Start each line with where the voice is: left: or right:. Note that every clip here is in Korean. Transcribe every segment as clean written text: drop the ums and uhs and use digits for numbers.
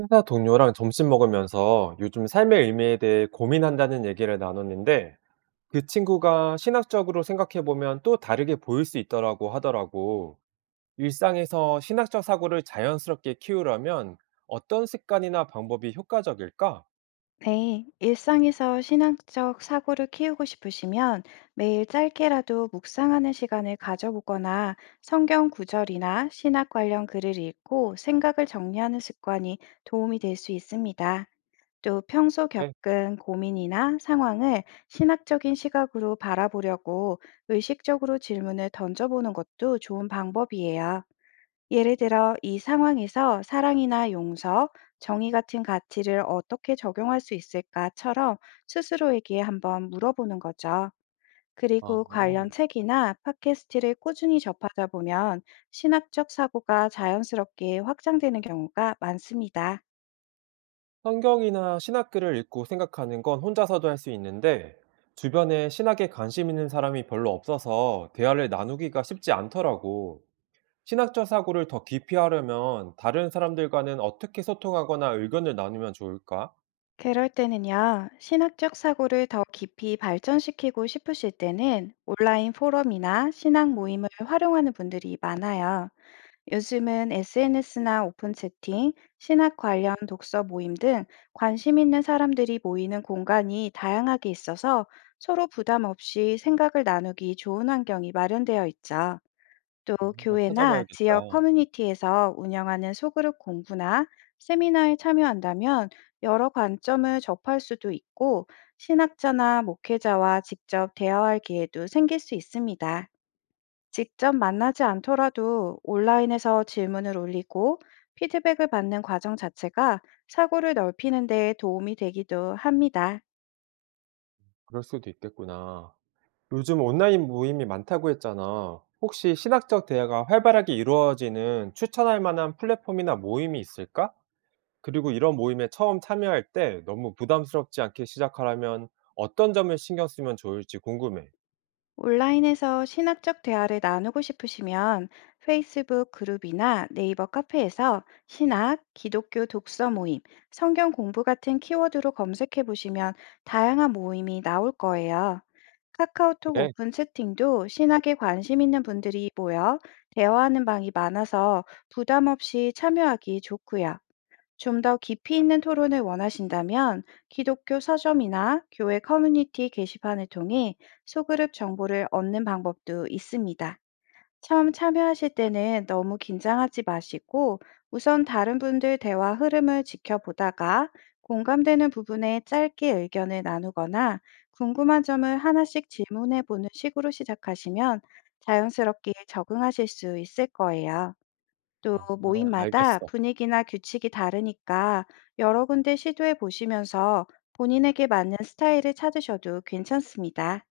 right: 회사 동료랑 점심 먹으면서 요즘 삶의 의미에 대해 고민한다는 얘기를 나눴는데 그 친구가 신학적으로 생각해보면 또 다르게 보일 수 있더라고 하더라고. 일상에서 신학적 사고를 자연스럽게 키우려면 어떤 습관이나 방법이 효과적일까?
left: 네, 일상에서 신앙적 사고를 키우고 싶으시면 매일 짧게라도 묵상하는 시간을 가져보거나 성경 구절이나 신학 관련 글을 읽고 생각을 정리하는 습관이 도움이 될 수 있습니다. 또 평소
right: 네.
left: 겪은 고민이나 상황을 신학적인 시각으로 바라보려고 의식적으로 질문을 던져보는 것도 좋은 방법이에요. 예를 들어, 이 상황에서 사랑이나 용서, 정의 같은 가치를 어떻게 적용할 수 있을까처럼 스스로에게 한번 물어보는 거죠. 그리고
right: 아.
left: 관련 책이나 팟캐스트를 꾸준히 접하다 보면 신학적 사고가 자연스럽게 확장되는 경우가 많습니다.
right: 성경이나 신학글을 읽고 생각하는 건 혼자서도 할 수 있는데 주변에 신학에 관심 있는 사람이 별로 없어서 대화를 나누기가 쉽지 않더라고. 신학적 사고를 더 깊이 하려면 다른 사람들과는 어떻게 소통하거나 의견을 나누면 좋을까?
left: 그럴 때는요, 신학적 사고를 더 깊이 발전시키고 싶으실 때는 온라인 포럼이나 신학 모임을 활용하는 분들이 많아요. 요즘은 SNS나 오픈 채팅, 신학 관련 독서 모임 등 관심 있는 사람들이 모이는 공간이 다양하게 있어서 서로 부담 없이 생각을 나누기 좋은 환경이 마련되어 있죠. 또
right: 어, 한번
left: 교회나
right: 찾아봐야겠다.
left: 지역 커뮤니티에서 운영하는 소그룹 공부나 세미나에 참여한다면 여러 관점을 접할 수도 있고 신학자나 목회자와 직접 대화할 기회도 생길 수 있습니다. 직접 만나지 않더라도 온라인에서 질문을 올리고 피드백을 받는 과정 자체가 사고를 넓히는 데 도움이 되기도 합니다.
right: 그럴 수도 있겠구나. 요즘 온라인 모임이 많다고 했잖아. 혹시 신학적 대화가 활발하게 이루어지는 추천할 만한 플랫폼이나 모임이 있을까? 그리고 이런 모임에 처음 참여할 때 너무 부담스럽지 않게 시작하려면 어떤 점을 신경 쓰면 좋을지 궁금해.
left: 온라인에서 신학적 대화를 나누고 싶으시면 페이스북 그룹이나 네이버 카페에서 신학, 기독교 독서 모임, 성경 공부 같은 키워드로 검색해 보시면 다양한 모임이 나올 거예요. 카카오톡
right: 그래?
left: 오픈 채팅도 신학에 관심 있는 분들이 모여 대화하는 방이 많아서 부담 없이 참여하기 좋고요. 좀 더 깊이 있는 토론을 원하신다면 기독교 서점이나 교회 커뮤니티 게시판을 통해 소그룹 정보를 얻는 방법도 있습니다. 처음 참여하실 때는 너무 긴장하지 마시고 우선 다른 분들 대화 흐름을 지켜보다가 공감되는 부분에 짧게 의견을 나누거나 궁금한 점을 하나씩 질문해 보는 식으로 시작하시면 자연스럽게 적응하실 수 있을 거예요. 또
right: 아,
left: 모임마다
right: 알겠어.
left: 분위기나 규칙이 다르니까 여러 군데 시도해 보시면서 본인에게 맞는 스타일을 찾으셔도 괜찮습니다.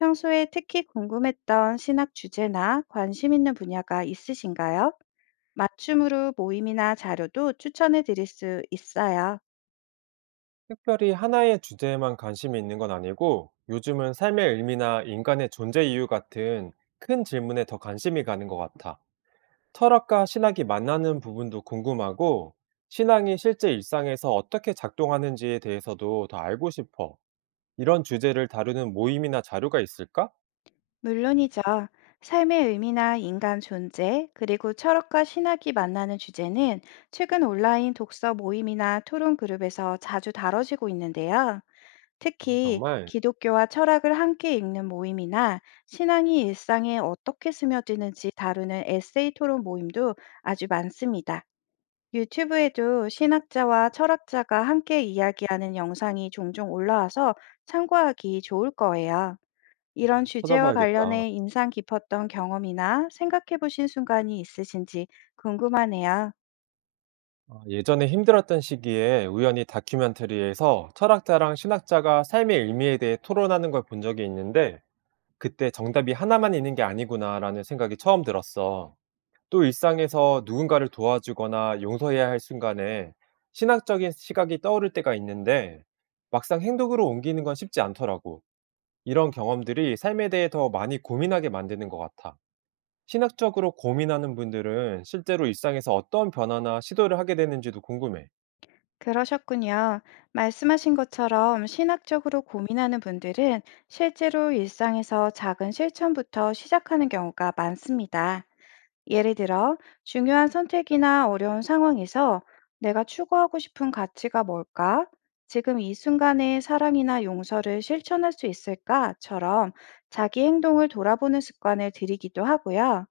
left: 평소에 특히 궁금했던 신학 주제나 관심 있는 분야가 있으신가요? 맞춤으로 모임이나 자료도 추천해 드릴 수 있어요.
right: 특별히 하나의 주제에만 관심이 있는 건 아니고 요즘은 삶의 의미나 인간의 존재 이유 같은 큰 질문에 더 관심이 가는 것 같아. 철학과 신학이 만나는 부분도 궁금하고 신앙이 실제 일상에서 어떻게 작동하는지에 대해서도 더 알고 싶어. 이런 주제를 다루는 모임이나 자료가 있을까?
left: 물론이죠. 삶의 의미나 인간 존재, 그리고 철학과 신학이 만나는 주제는 최근 온라인 독서 모임이나 토론 그룹에서 자주 다뤄지고 있는데요.
right: 아,
left: 특히
right: 정말
left: 기독교와 철학을 함께 읽는 모임이나 신앙이 일상에 어떻게 스며드는지 다루는 에세이 토론 모임도 아주 많습니다. 유튜브에도 신학자와 철학자가 함께 이야기하는 영상이 종종 올라와서 참고하기 좋을 거예요. 이런 주제와
right: 찾아봐야겠다.
left: 관련해 인상 깊었던 경험이나 생각해 보신 순간이 있으신지 궁금하네요.
right: 아, 예전에 힘들었던 시기에 우연히 다큐멘터리에서 철학자랑 신학자가 삶의 의미에 대해 토론하는 걸 본 적이 있는데 '그때 정답이 하나만 있는 게 아니구나.'라는 생각이 처음 들었어. 또 일상에서 누군가를 도와주거나 용서해야 할 순간에 신학적인 시각이 떠오를 때가 있는데 막상 행동으로 옮기는 건 쉽지 않더라고. 이런 경험들이 삶에 대해 더 많이 고민하게 만드는 것 같아. 신학적으로 고민하는 분들은 실제로 일상에서 어떤 변화나 시도를 하게 되는지도 궁금해.
left: 그러셨군요. 말씀하신 것처럼 신학적으로 고민하는 분들은 실제로 일상에서 작은 실천부터 시작하는 경우가 많습니다. 예를 들어, 중요한 선택이나 어려운 상황에서 내가 추구하고 싶은 가치가 뭘까? 지금 이 순간에 사랑이나 용서를 실천할 수 있을까?처럼 자기 행동을 돌아보는 습관을 들이기도 하고요.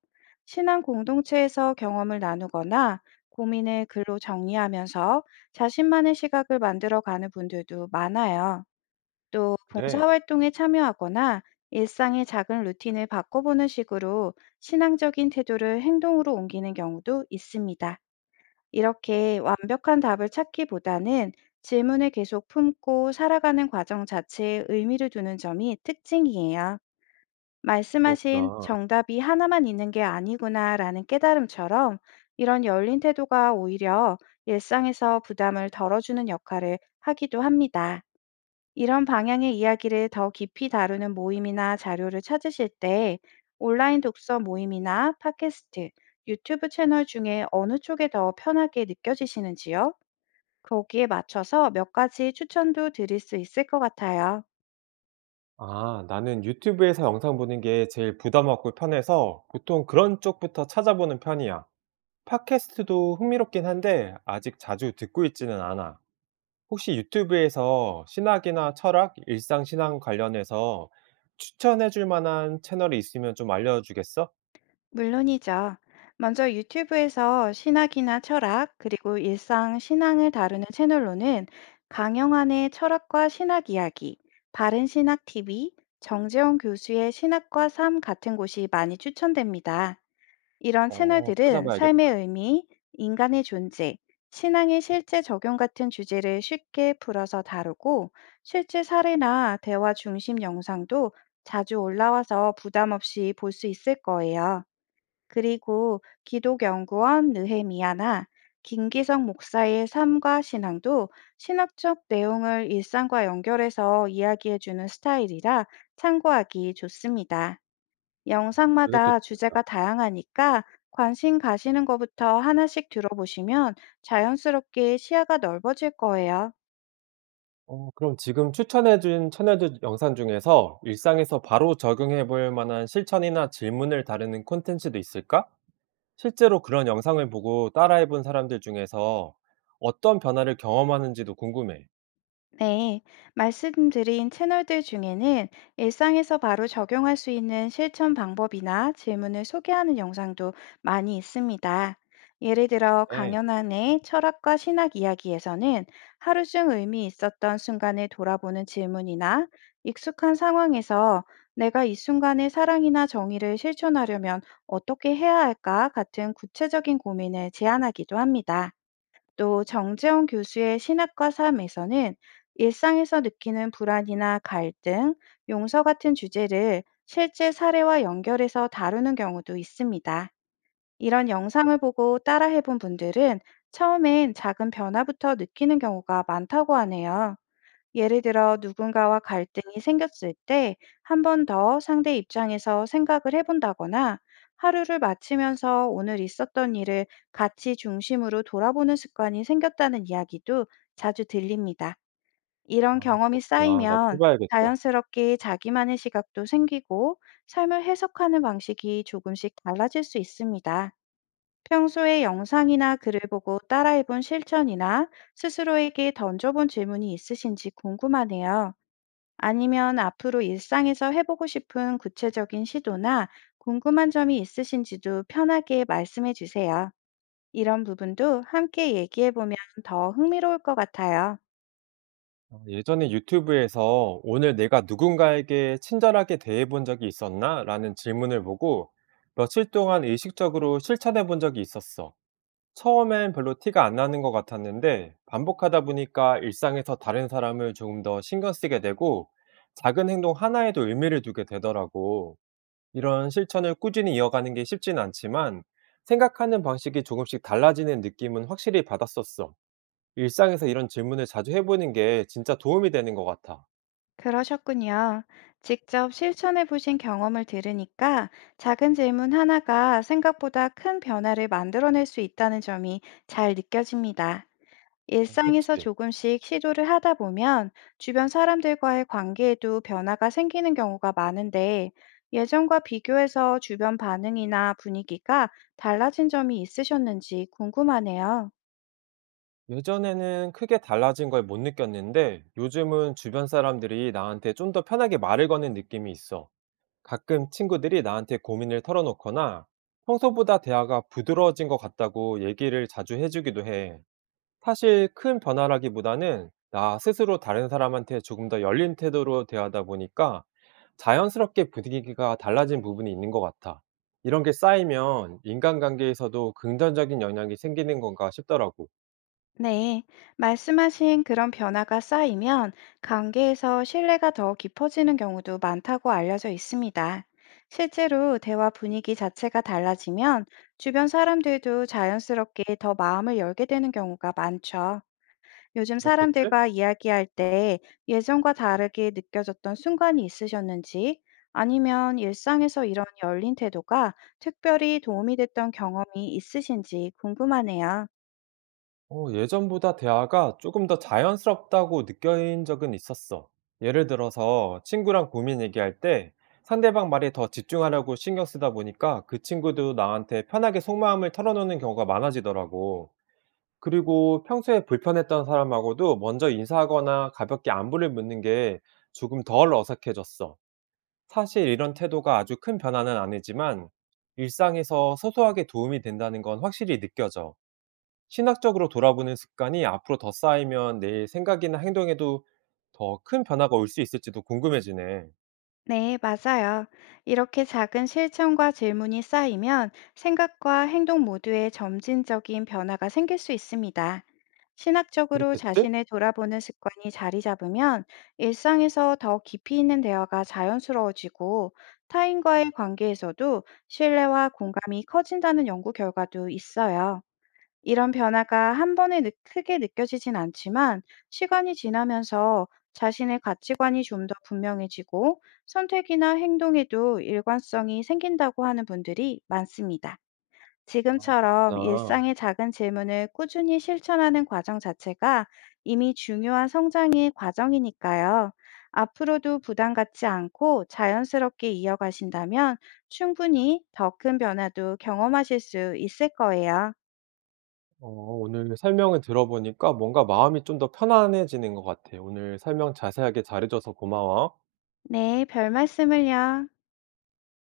left: 신앙 공동체에서 경험을 나누거나 고민을 글로 정리하면서 자신만의 시각을 만들어 가는 분들도 많아요. 또
right: 그래,
left: 봉사활동에 참여하거나 일상의 작은 루틴을 바꿔보는 식으로 신앙적인 태도를 행동으로 옮기는 경우도 있습니다. 이렇게 완벽한 답을 찾기보다는 질문을 계속 품고 살아가는 과정 자체에 의미를 두는 점이 특징이에요. 말씀하신
right: 그렇구나.
left: 정답이 하나만 있는 게 아니구나라는 깨달음처럼 이런 열린 태도가 오히려 일상에서 부담을 덜어주는 역할을 하기도 합니다. 이런 방향의 이야기를 더 깊이 다루는 모임이나 자료를 찾으실 때 온라인 독서 모임이나 팟캐스트, 유튜브 채널 중에 어느 쪽에 더 편하게 느껴지시는지요? 거기에 맞춰서 몇 가지 추천도 드릴 수 있을 것 같아요.
right: 아, 나는 유튜브에서 영상 보는 게 제일 부담 없고 편해서 보통 그런 쪽부터 찾아보는 편이야. 팟캐스트도 흥미롭긴 한데 아직 자주 듣고 있지는 않아. 혹시 유튜브에서 신학이나 철학, 일상신앙 관련해서 추천해 줄 만한 채널이 있으면 좀 알려주겠어?
left: 물론이죠. 먼저 유튜브에서 신학이나 철학, 그리고 일상 신앙을 다루는 채널로는 강영환의 철학과 신학 이야기, 바른 신학 TV, 정재원 교수의 신학과 삶 같은 곳이 많이 추천됩니다. 이런
right: 어,
left: 채널들은
right: 찾아봐야겠다.
left: 삶의 의미, 인간의 존재, 신앙의 실제 적용 같은 주제를 쉽게 풀어서 다루고 실제 사례나 대화 중심 영상도 자주 올라와서 부담 없이 볼 수 있을 거예요. 그리고 기독연구원 느헤미야나 김기성 목사의 삶과 신앙도 신학적 내용을 일상과 연결해서 이야기해주는 스타일이라 참고하기 좋습니다.
right: 이것도
left: 영상마다
right: 좋겠다.
left: 주제가 다양하니까 관심 가시는 것부터 하나씩 들어보시면 자연스럽게 시야가 넓어질 거예요.
right: 어, 그럼 지금 추천해 준 채널들 영상 중에서 일상에서 바로 적용해 볼 만한 실천이나 질문을 다루는 콘텐츠도 있을까? 실제로 그런 영상을 보고 따라해 본 사람들 중에서 어떤 변화를 경험하는지도 궁금해.
left: 네, 말씀드린 채널들 중에는 일상에서 바로 적용할 수 있는 실천 방법이나 질문을 소개하는 영상도 많이 있습니다. 예를 들어 강연 안의 철학과 신학 이야기에서는 하루 중 의미 있었던 순간을 돌아보는 질문이나 익숙한 상황에서 내가 이 순간의 사랑이나 정의를 실천하려면 어떻게 해야 할까 같은 구체적인 고민을 제안하기도 합니다. 또 정재원 교수의 신학과 삶에서는 일상에서 느끼는 불안이나 갈등, 용서 같은 주제를 실제 사례와 연결해서 다루는 경우도 있습니다. 이런 영상을 보고 따라해본 분들은 처음엔 작은 변화부터 느끼는 경우가 많다고 하네요. 예를 들어 누군가와 갈등이 생겼을 때 한 번 더 상대 입장에서 생각을 해본다거나 하루를 마치면서 오늘 있었던 일을 같이 중심으로 돌아보는 습관이 생겼다는 이야기도 자주 들립니다. 이런
right: 아,
left: 경험이
right: 그렇구나. 나도 해
left: 쌓이면
right: 봐야겠다.
left: 자연스럽게 자기만의 시각도 생기고 삶을 해석하는 방식이 조금씩 달라질 수 있습니다. 평소에 영상이나 글을 보고 따라해본 실천이나 스스로에게 던져본 질문이 있으신지 궁금하네요. 아니면 앞으로 일상에서 해보고 싶은 구체적인 시도나 궁금한 점이 있으신지도 편하게 말씀해 주세요. 이런 부분도 함께 얘기해 보면 더 흥미로울 것 같아요.
right: 어, 예전에 유튜브에서 "오늘 내가 누군가에게 친절하게 대해 본 적이 있었나?" 라는 질문을 보고 며칠 동안 의식적으로 실천해 본 적이 있었어. 처음엔 별로 티가 안 나는 것 같았는데 반복하다 보니까 일상에서 다른 사람을 조금 더 신경 쓰게 되고 작은 행동 하나에도 의미를 두게 되더라고. 이런 실천을 꾸준히 이어가는 게 쉽진 않지만 생각하는 방식이 조금씩 달라지는 느낌은 확실히 받았었어. 일상에서 이런 질문을 자주 해 보는 게 진짜 도움이 되는 것 같아.
left: 그러셨군요. 직접 실천해 보신 경험을 들으니까 작은 질문 하나가 생각보다 큰 변화를 만들어낼 수 있다는 점이 잘 느껴집니다.
right: 어,
left: 일상에서
right: 그치.
left: 조금씩 시도를 하다 보면 주변 사람들과의 관계에도 변화가 생기는 경우가 많은데 예전과 비교해서 주변 반응이나 분위기가 달라진 점이 있으셨는지 궁금하네요.
right: 예전에는 크게 달라진 걸 못 느꼈는데 요즘은 주변 사람들이 나한테 좀 더 편하게 말을 거는 느낌이 있어. 가끔 친구들이 나한테 고민을 털어놓거나 평소보다 대화가 부드러워진 것 같다고 얘기를 자주 해주기도 해. 사실 큰 변화라기보다는 나 스스로 다른 사람한테 조금 더 열린 태도로 대하다 보니까 자연스럽게 분위기가 달라진 부분이 있는 것 같아. 이런 게 쌓이면 인간관계에서도 긍정적인 영향이 생기는 건가 싶더라고.
left: 네, 말씀하신 그런 변화가 쌓이면 관계에서 신뢰가 더 깊어지는 경우도 많다고 알려져 있습니다. 실제로 대화 분위기 자체가 달라지면 주변 사람들도 자연스럽게 더 마음을 열게 되는 경우가 많죠. 요즘
right: 그렇겠지?
left: 사람들과 이야기할 때 예전과 다르게 느껴졌던 순간이 있으셨는지, 아니면 일상에서 이런 열린 태도가 특별히 도움이 됐던 경험이 있으신지 궁금하네요.
right: 어, 예전보다 대화가 조금 더 자연스럽다고 느낀 적은 있었어. 예를 들어서 친구랑 고민 얘기할 때 상대방 말에 더 집중하려고 신경 쓰다 보니까 그 친구도 나한테 편하게 속마음을 털어놓는 경우가 많아지더라고. 그리고 평소에 불편했던 사람하고도 먼저 인사하거나 가볍게 안부를 묻는 게 조금 덜 어색해졌어. 사실 이런 태도가 아주 큰 변화는 아니지만 일상에서 소소하게 도움이 된다는 건 확실히 느껴져. 신학적으로 돌아보는 습관이 앞으로 더 쌓이면 내 생각이나 행동에도 더 큰 변화가 올 수 있을지도 궁금해지네.
left: 네, 맞아요. 이렇게 작은 실천과 질문이 쌓이면 생각과 행동 모두에 점진적인 변화가 생길 수 있습니다. 신학적으로
right: 그렇겠지?
left: 자신을 돌아보는 습관이 자리 잡으면 일상에서 더 깊이 있는 대화가 자연스러워지고 타인과의 관계에서도 신뢰와 공감이 커진다는 연구 결과도 있어요. 이런 변화가 한 번에 크게 느껴지진 않지만 시간이 지나면서 자신의 가치관이 좀 더 분명해지고 선택이나 행동에도 일관성이 생긴다고 하는 분들이 많습니다.
right: 아,
left: 지금처럼
right: 그렇구나.
left: 일상의 작은 질문을 꾸준히 실천하는 과정 자체가 이미 중요한 성장의 과정이니까요. 앞으로도 부담 갖지 않고 자연스럽게 이어가신다면 충분히 더 큰 변화도 경험하실 수 있을 거예요.
right: 어, 오늘 설명을 들어보니까 뭔가 마음이 좀 더 편안해지는 것 같아. 오늘 설명 자세하게 잘해줘서 고마워.
left: 네, 별 말씀을요.